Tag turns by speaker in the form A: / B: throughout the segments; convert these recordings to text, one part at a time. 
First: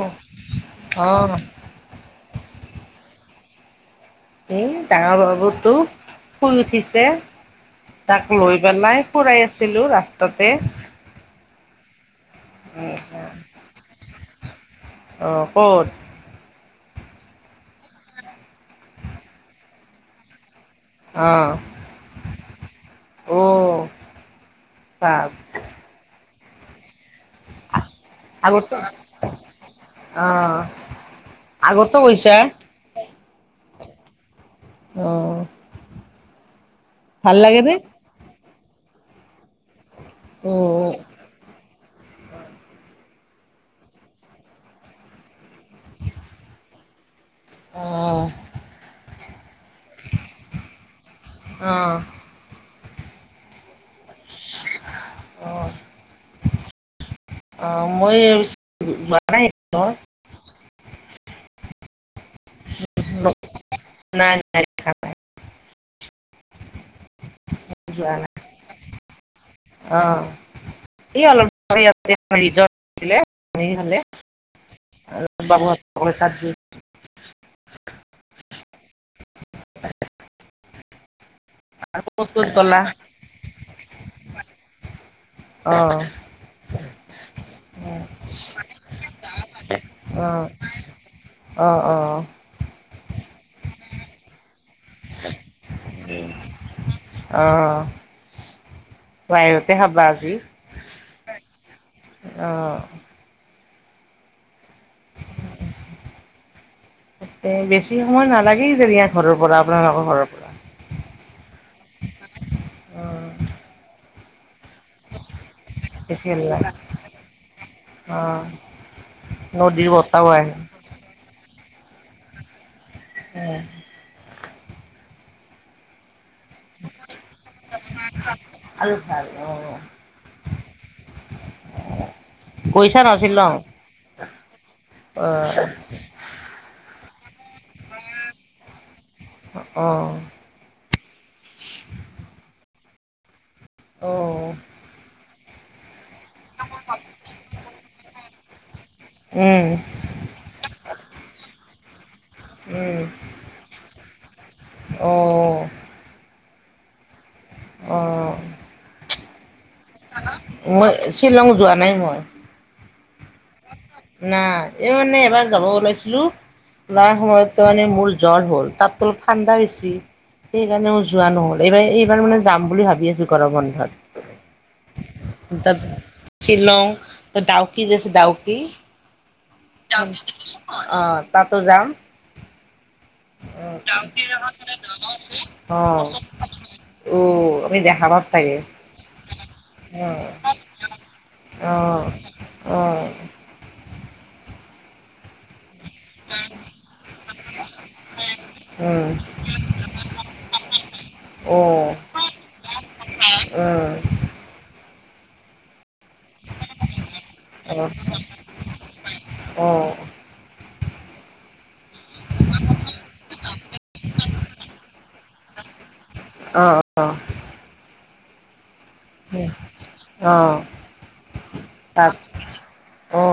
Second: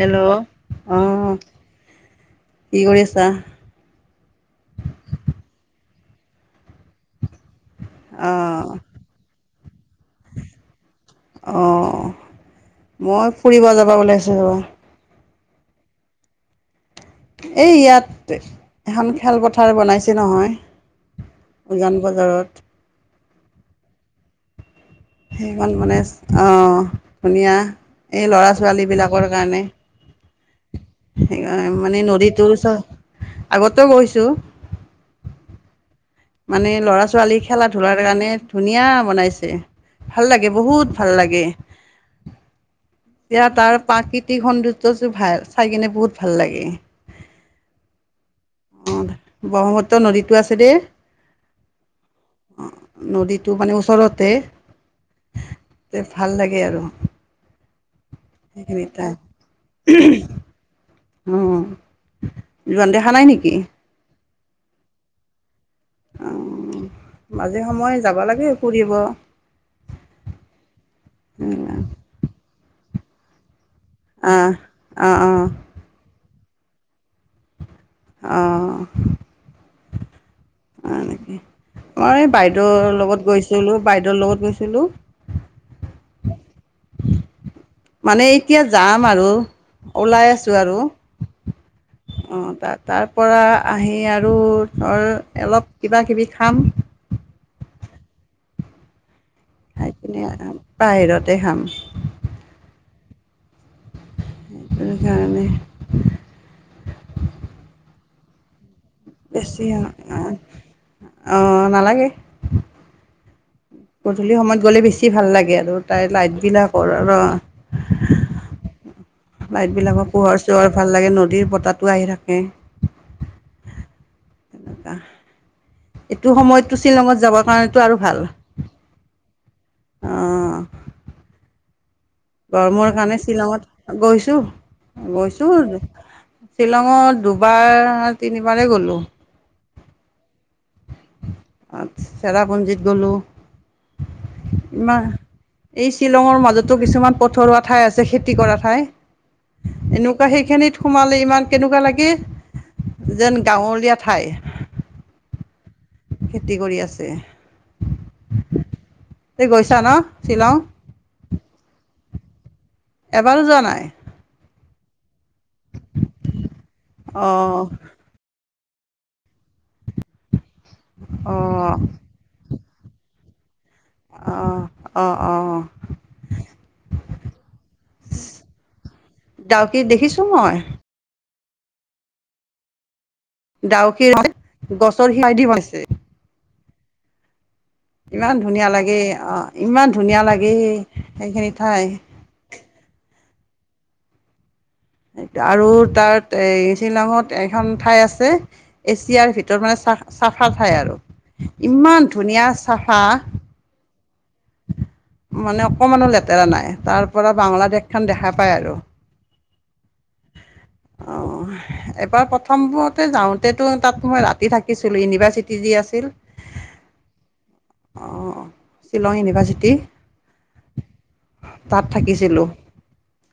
A: Hello অ
B: অ'
A: কি কৰি আছা
B: এ ডাঙৰ বাবুতো শুই উঠিছে তাক লৈ
A: অহ
B: পেল নাই ফুৰাই আছ ছিলো ৰা ততে
A: অহ মই ফুৰিব যাবা ওলাইছো য
B: অ ক'ত
A: এই ইয়াত এখন খেলপথাৰ বনাইছে নহয় উজান বজাৰত
B: আহ
A: সমান মানে আহ ধুনীয়া এই ল'ৰা
B: আগতো
A: ছোৱালীবিলাকৰ কাৰণে
B: অ'
A: সকাৰ
B: আগতো
A: মানে
B: গৈছা
A: নদীটো আগত গৈছোঁ
B: আহ
A: মানে ল'ৰা ছোৱালী খেলা ধূলাৰ কাৰণে ধুনীয়া বনাইছে ভাল লাগে
B: উম
A: বহুত ভাল লাগে এতিয়া তাৰ প্ৰাকৃতিক সৌন্দ্যটোৰ ভাল চাই কিনে বহুত ভাল লাগে। আহ
B: অ'
A: ব্ৰক্ষ্মপুত্ৰ নদীতটো আছে দেই
B: আহ
A: নদীতো মানে ওচৰতে
B: অ'
A: তে ভাল লাগে আৰু
B: অ' মই
A: সেইখিনাই
B: যোৱা নাই
A: উহ যৈন দেখা নাই নেকি?
B: নাই নাই খাপাই
A: অঁ মাজে সময়ে যাব লাগে ফুৰিব
B: অ কি অলপ [unintelligible] ৰিজৰ্ট আছিলে। খালি হ'লে
A: অঁ অঁ
B: আৰু বাবু এচাত দিম। [unintelligible]
A: আহঁ
B: [unintelligible]
A: অ নিকি মই
B: ক'ত
A: এই
B: ক'ত গ'লা?
A: বাইদেউৰ লগত গৈছিলোঁ বাইদেউৰ লগত গৈছিলোঁ।
B: [inaudible]
A: মানে এতিয়া যাম আৰু ওলাই
B: অ',
A: আছোঁ আৰু
B: অ', অ',
A: অঁ তাত তাৰপ আহি আৰু আৰু অলপ কিবা কিবি খাম।
B: [inaudible]
A: খাই
B: খাবা
A: কিনে
B: আজি?
A: বাহিৰতে খাম।
B: অ',
A: সেইকাৰণে
B: বেছি মই নালাগে কিজানি ইয়াৰ ঘৰৰ পৰা
A: বেছি অ
B: আপোনালোকৰ ঘৰৰ পৰা?
A: আহ নালাগে।
B: অ',
A: গধূলি সমত গ'লে বেছি ভাল লাগে। আৰু তাই
B: বেছি
A: লাইট
B: নালাগে।
A: বিলাকৰ
B: অ',
A: লাইট
B: নদীৰ
A: বিলাকৰ
B: বতাহও
A: পোহৰ
B: আহে।
A: চোহৰ ভাল লাগে নদীৰ, বতাহ থাকে। পুৱাই থাকে।
B: উম
A: তেনেকোৱা এইটো সময়তটো শ্বিলঙত যাবৰ কাৰণেতো আৰু ভাল
B: আৰু ভাল
A: অঁ
B: অ
A: গৰমৰ
B: গৈছা ন
A: কাৰণে
B: শ্বিলং?
A: শ্বিলঙত গৈছো গৈছো
B: অ',
A: শ্বিলঙত দু দুবাৰ তিনিবাৰে গলো।
B: অ',
A: আচছ চাৰ ব [inaudible] যত গ'লোঁ
B: অ', উম,
A: [inaudible] নাই। এই শ্বিলঙৰ মাজতো কিছুমান পথৰুৱা ঠাই আছে সেই খেতি কৰা ঠাই। এনেকুৱা সেইখিনিত সোমালে ইমান কেনেকুৱা লাগে
B: উম,
A: যেন গাঁৱলীয়া ঠাই।
B: অ',
A: খেতি কৰি আছে।
B: অহ।
A: তে গৈছ ছানা শ্বিলং?
B: শ্বিলং যোৱা নাই মই।
A: এবাৰো যোৱা নাই?
B: উম এইমানে এইবাৰ যাব ওলাইছিলো নাই হোৱা
A: অঁ
B: সময়ত মানে মোৰ জ্বৰ হ'ল। তাত ত অলপ ঠাণ্ডা বেছি। সেইকাৰণেও যোৱা নহল
A: অঁ
B: এইবাৰ এইবাৰ মানে যাম বুলি ভাবি আছো গৰম ব
A: অঁ অঁ অঁ
B: ত শ্বিলং ডাওকি যেছে ডাওকি
A: দাওকি দেখিছো মই।
B: তাতো যাম।
A: ডাউকি গছৰ সিৰাইদি বনাইছে
B: অ অ অ
A: ইমান ধুনীয়া লাগে আহ ইমান ধুনীয়া লাগে সেইখিনি
B: অ অ
A: ঠাই
B: অ
A: সেইটা আৰু তাত এই শ্বিলঙত এখন ঠাই আছে
B: উম
A: এছিয়াৰ ভিতৰত মানে চাফা ঠাই আৰু
B: অ উম
A: ইমান ধুনীয়া চাফা
B: অ
A: মানে অকণমানো লেতেৰা নাই তাৰ পৰা বাংলাদেশখন দেখা পায় আৰু অ এবাৰ প্ৰথমতে যাওঁতেতো তাত মই ৰাতি থাকিছিলো ইউনিভাৰ্চিটি যি আছিল
B: অ অ অ
A: অ শ্বিলং ইউনিভাৰ্চিটি
B: অ
A: তাত থাকিছিলো
B: অ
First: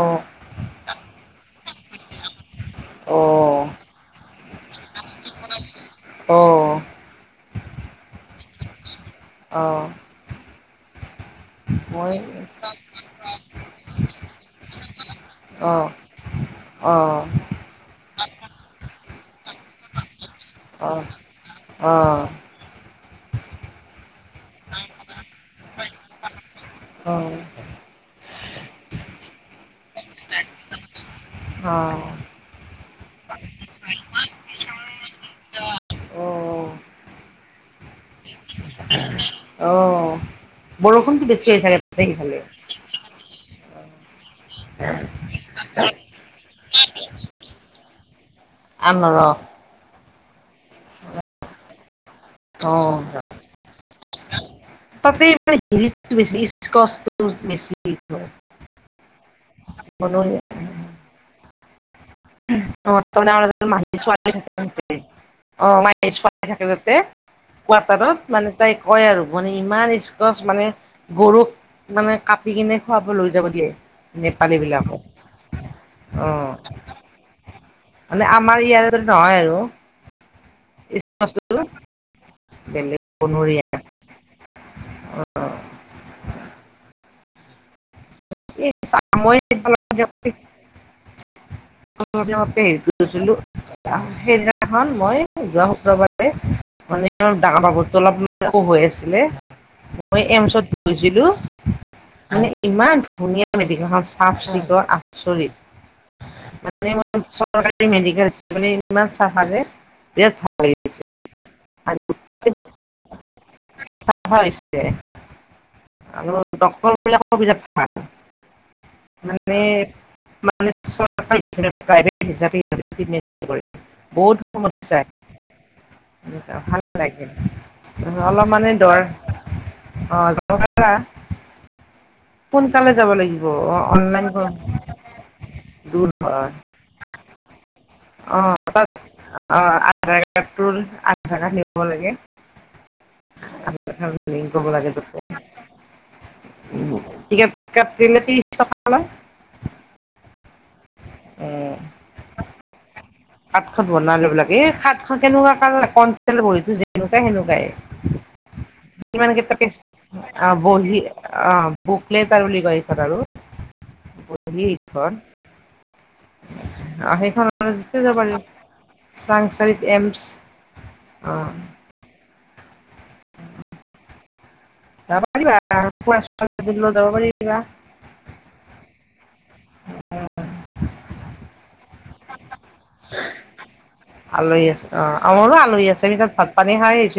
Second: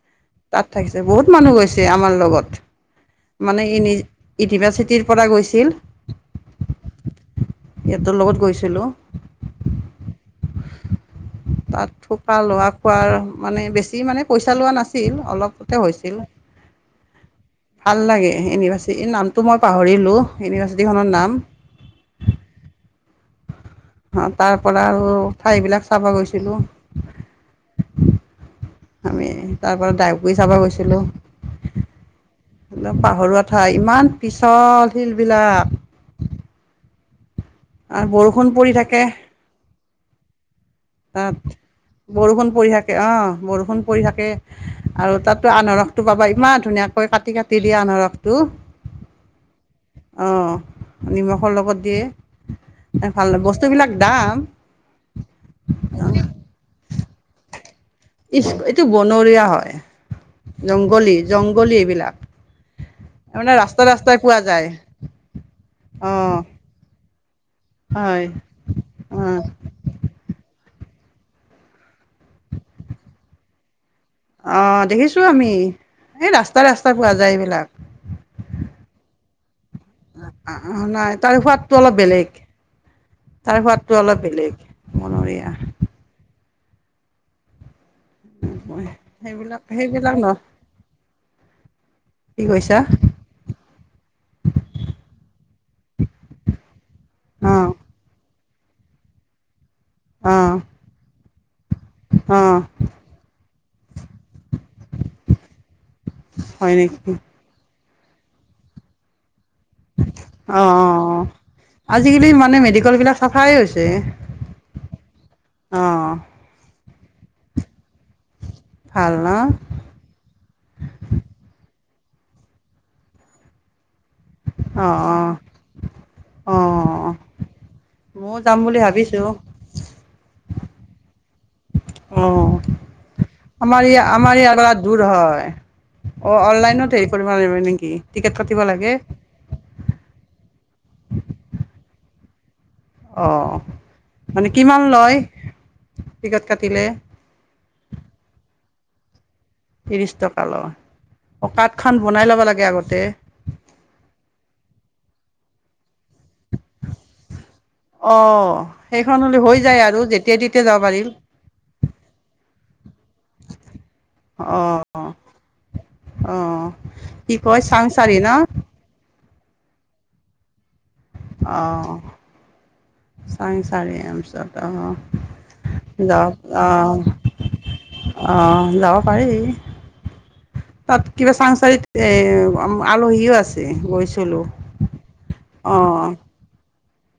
A: তাত থাকি মানুহ গৈছে আমাৰ লগত মানে
B: অ
A: ই নিজি ইউনিভাৰ্চিটিৰ পৰা গৈছিল
B: অ',
A: হেতৰ লগত গৈছিলো
B: অ
A: তাত
B: মই
A: থকা লোৱা খোৱাৰ মানে বেছি মানে পইচা লোৱা নাছিল
B: অ',
A: অলপতে
B: অ',
A: হৈছিল
B: অ', অ',
A: ভাল লাগে এনিবাচি নাম টো মই পাহৰিলোঁ
B: অ',
A: ইউনিভাৰ্চিটিখনৰ নাম
B: অ',
A: অঁ তাৰ পৰা আৰু ঠাইবিলাক চাবা গৈছিলো
B: অ',
A: আমি তাৰ পৰা ডাইবুৰি চাব গৈছিলোঁ একদম পাহৰৰুোৱা ঠাই ইমান পিছল শিলবিলাক। আৰু বৰষুণ পৰি থাকে।
B: অ', বৰষুণতো বেছি
A: তাত
B: হৈ চাগে তাতে সিফালে
A: বৰষুণ পৰি থাকে অঁ বৰষুণ পৰি থাকে। আৰু তাতো আনাৰসটো পাবা ইমান ধুনীয়াকৈ কাটি কাটি দিয়া ৰসটো
B: আনাৰস
A: অঁ নিমখৰ লগত দিয়ে ভাল বস্তু বিলাক দাম
B: পতোনে বেছি বেছি হয়।
A: ইচ্, এইটো বনৰীয়া হয় জংগলী জংগলী এইবিলাক
B: অঁ
A: মানে ৰাস্তা
B: মেশাল
A: ৰাস্তাই পোৱা যায়
B: [inaudible] অ মাহশ
A: অঁ
B: থাকতে
A: হয়
B: কোৱাৰ্টাৰত মানে তাই কয় আৰু
A: অঁ
B: মানে ইমান স্কচ মানে গৰুক মানে কাটি কিনে খুৱাব লৈ যাব দিয়ে নেপালী
A: অঁ
B: বিলাকক
A: দেখিছো আমি এই
B: অ',
A: ৰাস্তা- ৰাস্তা পোৱা যায় লাখ
B: মানে আমাৰ ইয়াত নহয় আৰু
A: নাই তাৰ
B: বস্তুটো
A: সোৱাদটো অলপ বেলেগ
B: বেলেগ
A: তাৰ
B: বনৰীয়া
A: সোৱাদটো অলপ বেলেগ বনৰীয়া সেইবিলাক সেইবিলাক ন
B: সেইদিনাখন
A: কি কৈছা
B: গৈছিলো সেইদিনাখন মই যোৱা শুক্ৰবাৰে মানে ডাঙৰ
A: অঁ
B: মানে অলপ একো হৈ আছিলে মই এওঁ
A: অঁ
B: ওচৰত গৈছিলো। মানে
A: অঁ
B: ইমান
A: হয় নেকি
B: [unintelligible] মেডিকেল মানে ইমান চাহফালে।
A: অঁ অঁ। আজিকালি মানে মেডিকেল বিলাক চাফাই হৈছে
B: হৈছে
A: অ
B: [unintelligible] বিলাকৰ সুবিধা টো পায়
A: ভাল ন
B: মানে মানে চছিল [unintelligible] প্ৰাইভেট হিচাপে [unintelligible] বহুত
A: অ
B: সমস্যা
A: অ
B: ভাল লাগিল
A: ময়ো
B: অলপ
A: যাম
B: মানে
A: বুলি
B: দৰ
A: ভাবিছোঁ
B: অ নোৱাৰা
A: অঁ আমাৰ ই
B: অনলাইন
A: আমাৰ [unintelligible] দূৰ হয়
B: দূৰ
A: অঁ অনলাইনত হেৰি কৰিব লাগিব নেকি টিকেট
B: অ
A: কাটিব লাগে
B: অ আ পেট্ৰল আ ভাড়া নিব লাগে
A: অহ মানে
B: লিংক কৰিব
A: কিমান
B: লাগে
A: লয় টিকট কাটিলে।
B: হ্ল
A: ত্ৰিশ টকা লয়
B: অ
A: অঁ কাৰ্ডখন বনাই ল'ব লাগে আগতে
B: কাত খন বনাই লব লাগে এ কাত খন কেনেকুৱা [unintelligible] বহীতো যেনেকুৱাই সেনেকুৱাই
A: অঁ সেইখন হ'লে হৈ যায় আৰু যেতিয়াই
B: [unintelligible] অ
A: তেতিয়াই যাব
B: বহি
A: পাৰিম
B: অ বোকলে তাৰ বুলি কয় এইখন আৰু বহি এইখন
A: অ
B: অ',
A: কি
B: সেইখন
A: কয় চাং
B: যাব
A: ছাৰি
B: পাৰি
A: না
B: চাংচাৰিত এমছ
A: অ--হ চংসাৰি এইমছ ত।
B: যাব পাৰিবা
A: অঁ য
B: যাব পাৰিবা
A: অঁ অঁ যাব পাৰি তাত কিবা চাংচাৰিত এ আলহীও আছে গৈছিলো।
B: মোৰো আলহী আছে ভিতত ভাত পান- [unintelligible]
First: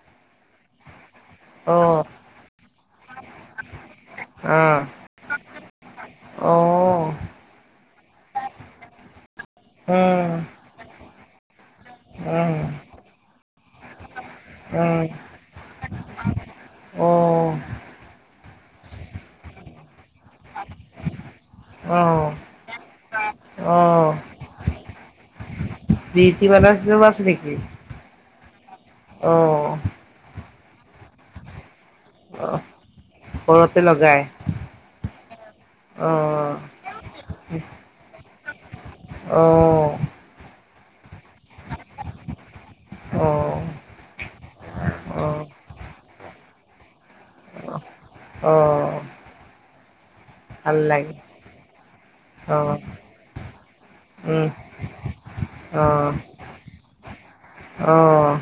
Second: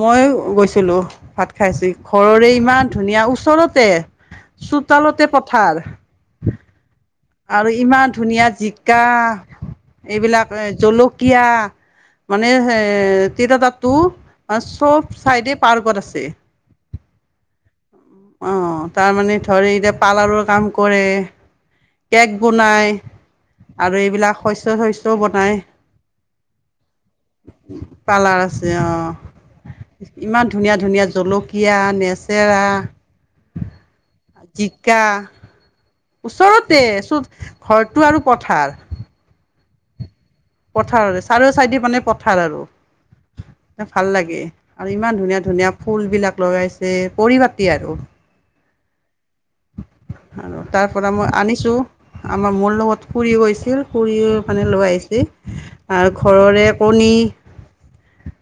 A: মই গৈছিলো ভাত খাইছ
B: অ',
A: ঘৰৰে ইমান ধুনীয়া ওচৰতে চোতালতে পত- থাৰ
B: অ--হ
A: আৰু ইমান ধুনীয়া জিকা
B: উম,
A: এইবিলাক এ জলুক। কিয়া মানে
B: উম,
A: এ তিত তাত। তো অ চব চাইডে পাৰ্গত আছে
B: উম,
A: অ তাৰমানে ধৰি এতিয়া পাৰ্লাৰৰ কাম কৰে
B: অ', অ',
A: কেক বনাই আৰু এইবিলাক শস্য শস্যও বনায়
B: প্ৰীতি নামৰ সিও আছে নেকি
A: পাৰ্লাৰ আছে অ
B: অ',
A: ইমান ধু ধুনীয়া ধুনীয়া জলকীয়া
B: অ',
A: লেচেৰা
B: ঘৰতে লগাই
A: জিকা
B: অ',
A: ওচৰতে চ ঘৰটো আৰু পথাৰ
B: অহ
A: পথাৰত আছে চাৰো চাইডি মানে পথাৰ আৰু ভাল লাগে আৰু ইমান ধুনীয়া
B: অ',
A: ধুনীয়া ফুলবিলাক লগাইছে। পৰিপাটি আৰু
B: অ',
A: আৰু
B: ভাল
A: তাৰ পৰা
B: লাগে
A: মই আনিছোঁ আমাৰ মোৰ
B: অ',
A: লগত খুৰিও গৈছিল খুৰিও
B: উম,
A: মানে লৈ আহিছিল আৰু
B: অ',
A: ঘৰৰে কণী
B: অ',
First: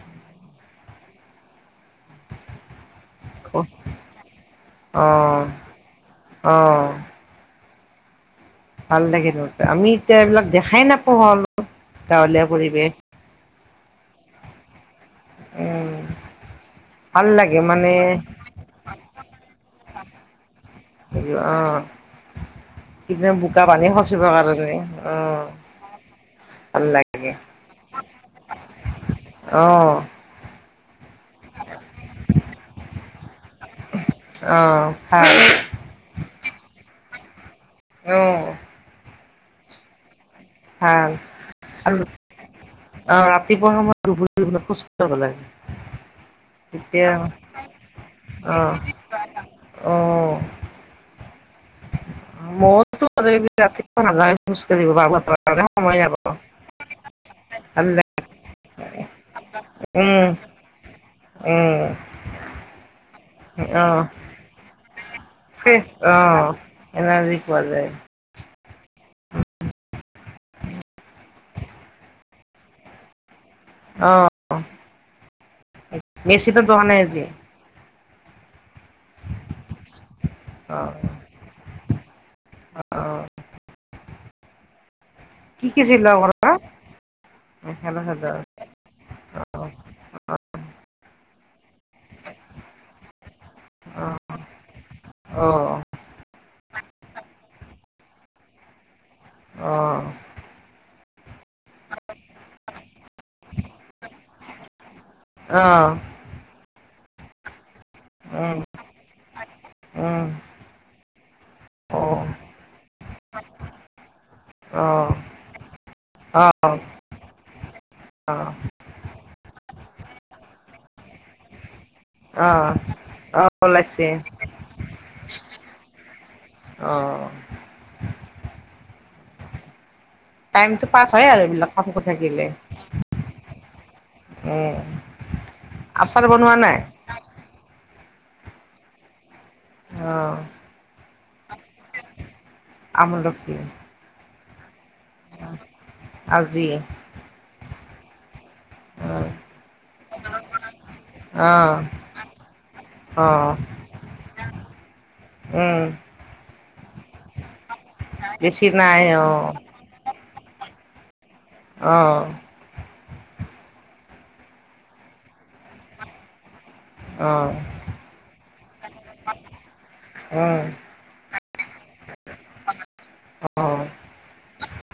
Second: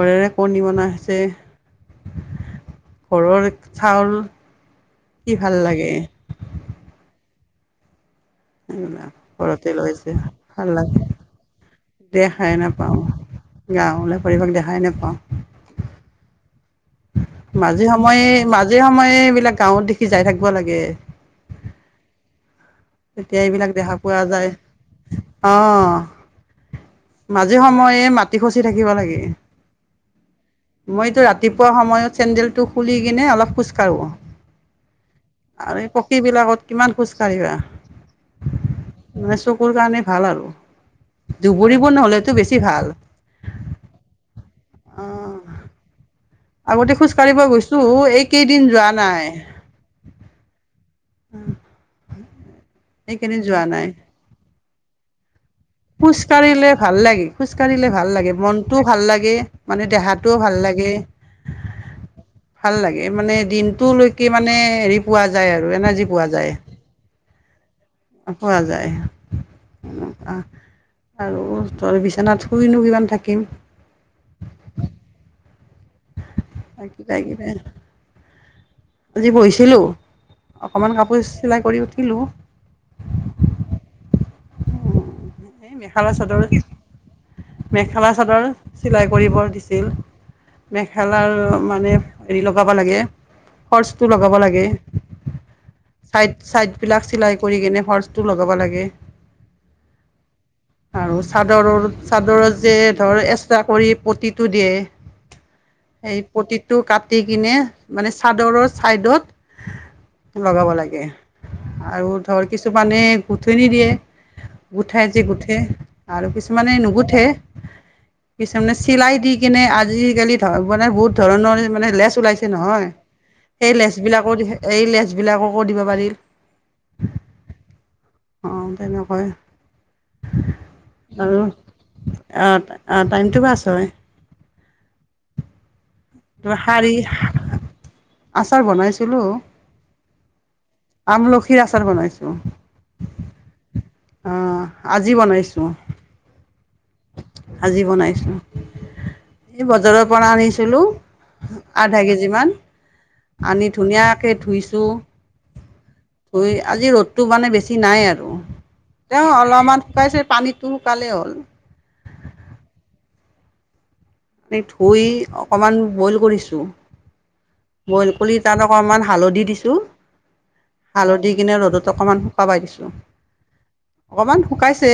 A: ঘৰেৰে কণী বনা হৈছে ঘৰৰ
B: ক-
A: চাউল কি
B: অ',
A: ভাল লাগে।
B: অ', ভাল
A: এইবিলাক
B: লাগে ন
A: ঘৰতে
B: আমি
A: লৈছে
B: এতিয়া এইবিলাক
A: ভাল
B: দেখাই
A: লাগে
B: নাপোও হলো গাঁৱলীয়া
A: দেখাই
B: পৰিৱেশ
A: নাপাওঁ গাঁৱলীয়া পৰিৱেশ দেখাই নোপাওঁ
B: উ
A: মাজে সময়ে মাজে সময়ে বি এইবিলাক গাঁৱত দেখি যাই থাকব লাগে।
B: অ কিবা
A: তেতিয়া
B: বোকা
A: এইবিলাক
B: পানী
A: দেখা পোৱা
B: খচিবৰ
A: যায়
B: কাৰণে অ',
A: অহ
B: ভাল লাগে
A: মাজে সময়ে মাটি খচি থাকিব লাগে
B: অ',
A: মইতো ৰাতিপুৱা সময়ত চেন্দেলটো খুলি কিনে অলপ খোজকাঢ়োঁ
B: অ', ভাল
A: আৰু এই পকীবিলাকত কিমান খো খোজকাঢ়িবা।
B: অহ
A: মানে চকুৰ কাৰনে
B: ভাল আৰু
A: নহ'লেতো বেছি ভাল।
B: অ ৰাতিপুৱা সময়ত ব খোজ তই গলে
A: অ' আগতে খোজ কাঢ়িব গৈছো এই কেইদিন যোৱা নাই।
B: অ', অ',
A: উম
B: মোৰ তো ৰাতি ভাল নমস্কাৰ বাব
A: খোজ কাঢ়িলে ভাল লাগে খোজকাঢ়িলে ভাল লাগে মনটোও ভাল লাগে মানে
B: লাগে উম
A: দেহাটোও ভাল লাগে
B: উম
A: ভাল লাগে মানে
B: অহ
A: দিনটোলৈকে মানে হেৰি। পোৱা যায় আৰু
B: সেই
A: এনাৰজী পোৱা
B: অহ
A: যায়।
B: এনাৰ্জি পোৱা যায়।
A: পোৱা যায় এনেকুৱা আৰু ধৰ বিচনাত শুইনো কিমান থাকিম?
B: অ' অ'।
A: কিবা
B: [unintelligible]
A: কিবি আজি বহিছিলোঁ
B: অহ
A: অকণমান কাপোৰ চিলাই কৰি উঠিলো।
B: অহ কি
A: এই
B: কি
A: মেখেলা
B: চিলোৱা
A: চাদৰ,
B: কৰা
A: মেখেলা চাদৰ চিলাই কৰিব
B: অহ
A: দিছিল। মেখেলা মানে হেৰি লগাব লাগে। শৰচটো লগাব লাগে
B: অহ
A: চাইড চাইড বিলাক চিলাই, কৰি কিনে হৰৰ্চটো লগাব লাগে।
B: অ।
A: আৰু চাদৰৰ চাদৰ যে ধৰ এক্সট্ৰা কৰি পটিটো দিয়ে,
B: অহ
A: এই প্ৰতিত টো কাটি কিনে? মানে
B: উম
A: চাদৰৰ ছাইডত
B: উম
A: লগাব লাগে, আৰু
B: অহ
A: ধৰ কিছুমানে গুঠনি দিয়ে,
B: অহ
A: গোঠাই। যি গুঠে আৰু
B: অহ অহ
A: কিছুমানে নুগুঠে এইছামনে চিলাই দি, কেনে আজিকালি ধ মানে বহুত ধৰণৰ মানে লেচ ওলাইছে
B: অহ
A: নহয়।
B: অহ
A: সেই
B: ওলাইছে
A: লেঞ্চবিলাকো দি এই লেঞ্চবিলাককো দিব পাৰি।
B: অহ
A: অঁ তেনেকুৱাই।
B: টাইমতটো পাছ হয় আৰু এইবিলাক কথা কৈ থাকিলে।
A: তই?
B: উম' আচাৰ বনোৱা
A: কিবা
B: নাই?
A: শাৰী আচাৰ বনাইছিলো
B: অ',
A: আমলখিৰ আচাৰ বনাইছো।
B: আমলখি।
A: অঁ আজি বনাইছোঁ
B: আজি।
A: আজি বনাইছোঁ
B: অ',
A: এই বজাৰৰ পৰা আনিছিলোঁ
B: অ',
A: আধা কেজি মান
B: অ',
A: আনি ধুনীয়াকে ধুইছো দু।
B: উম।
A: আজি ৰ'দত মানে বেছি। নাই আৰু
B: বেছি নাই
A: তেওঁ
B: অ',
A: অলপমান শুকাইছে পানীত- তোৰ কালে হ'ল।
B: অঁ।
A: মান ধুই অকমান বইল কৰিছো।
B: অ।
A: বইল কৰি তাত অকণমান হালধি দিছো।
B: হা।
A: কিনে ৰ'দত অকণমান শুকাবাই দিছো।
B: অ', উম,
A: অকণমান শুকাইছে,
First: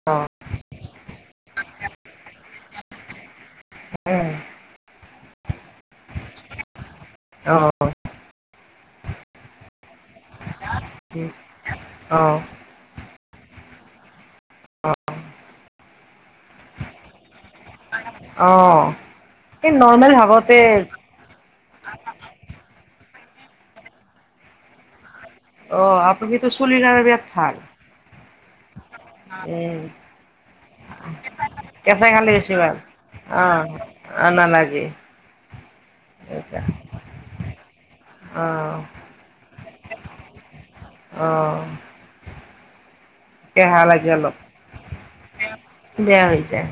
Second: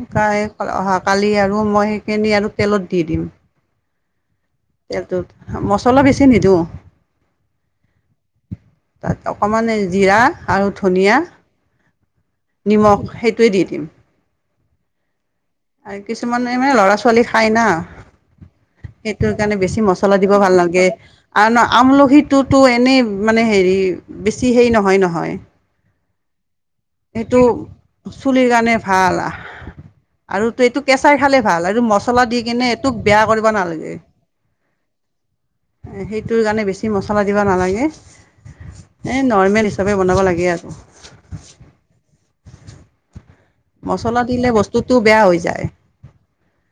A: শুকাই অহাকালি আৰু মই সেইখিনি আৰু তেলত দি দিম। তেলটোত মছলা বেছি নিদিওঁ।
B: অ',
A: তাত অকমান জিৰা আৰু ধনিয়া,
B: অ',
A: নিমখ সেইটোৱে দি দিম। আৰু কিছুমান মানে ল'ৰা ছোৱালী খাই না।
B: অ',
A: সেইটোৰ কাৰণে
B: এই
A: বেছি
B: নৰ্মেল
A: মচলা দিব ভাল
B: ভাৱতে
A: নালাগে। আৰু আমলখিটোতো এনেই মানে হেৰি বেছি হেই নহয় নহয়।
B: অ আমলখি- টো চুলি কাৰণে ভাল।
A: চুলি কানে- ভাল আহ,
B: উম,
A: আৰু ত এইটো কেঁচাই খালে ভাল আৰু
B: কেঁচাই
A: মচলা
B: খালে
A: দি
B: বেছি
A: কেনে
B: ভাল।
A: এইটোক বেয়া কৰিব
B: অ',
A: নালাগে।
B: অ', নালাগে।
A: সেইটোৰ কাৰণে বেছি মচলা দিব নালাগে।
B: অ',
A: এ নৰ্মেল চবেই বনাব লাগে আৰু।
B: অ', কেহা লাগে
A: মচলা
B: অলপ,
A: দিলে বস্তুটো বেয়া হৈ যায়।
B: বেয়া হৈ যায়।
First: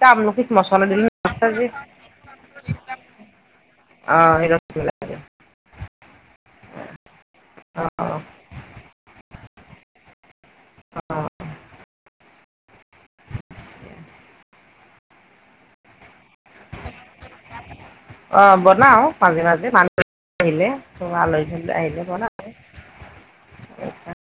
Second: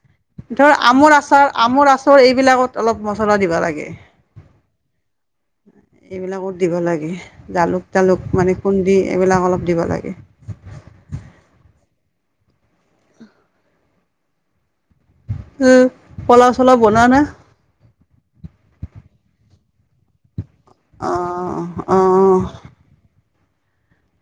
B: আমলখিত
A: ধৰ
B: মছলা দিলে
A: আমৰ আচাৰ
B: যে
A: আমৰ আচাৰ এইবিলাকত। অলপ মচলা দিবা লাগে।
B: অ।
A: এইবিলাকত দিব লাগে, জালুক, তালুক
B: অ'
A: মানে খুন্দি এইবিলাক অলপ দিব লাগে। উম পলাও চোলাও বনোৱা নে
B: অ বনাও মাজে, মাজে মানুহ- আহিলে আলহী
A: অঁ
B: আহিলে বনা
A: অঁ
B: অ।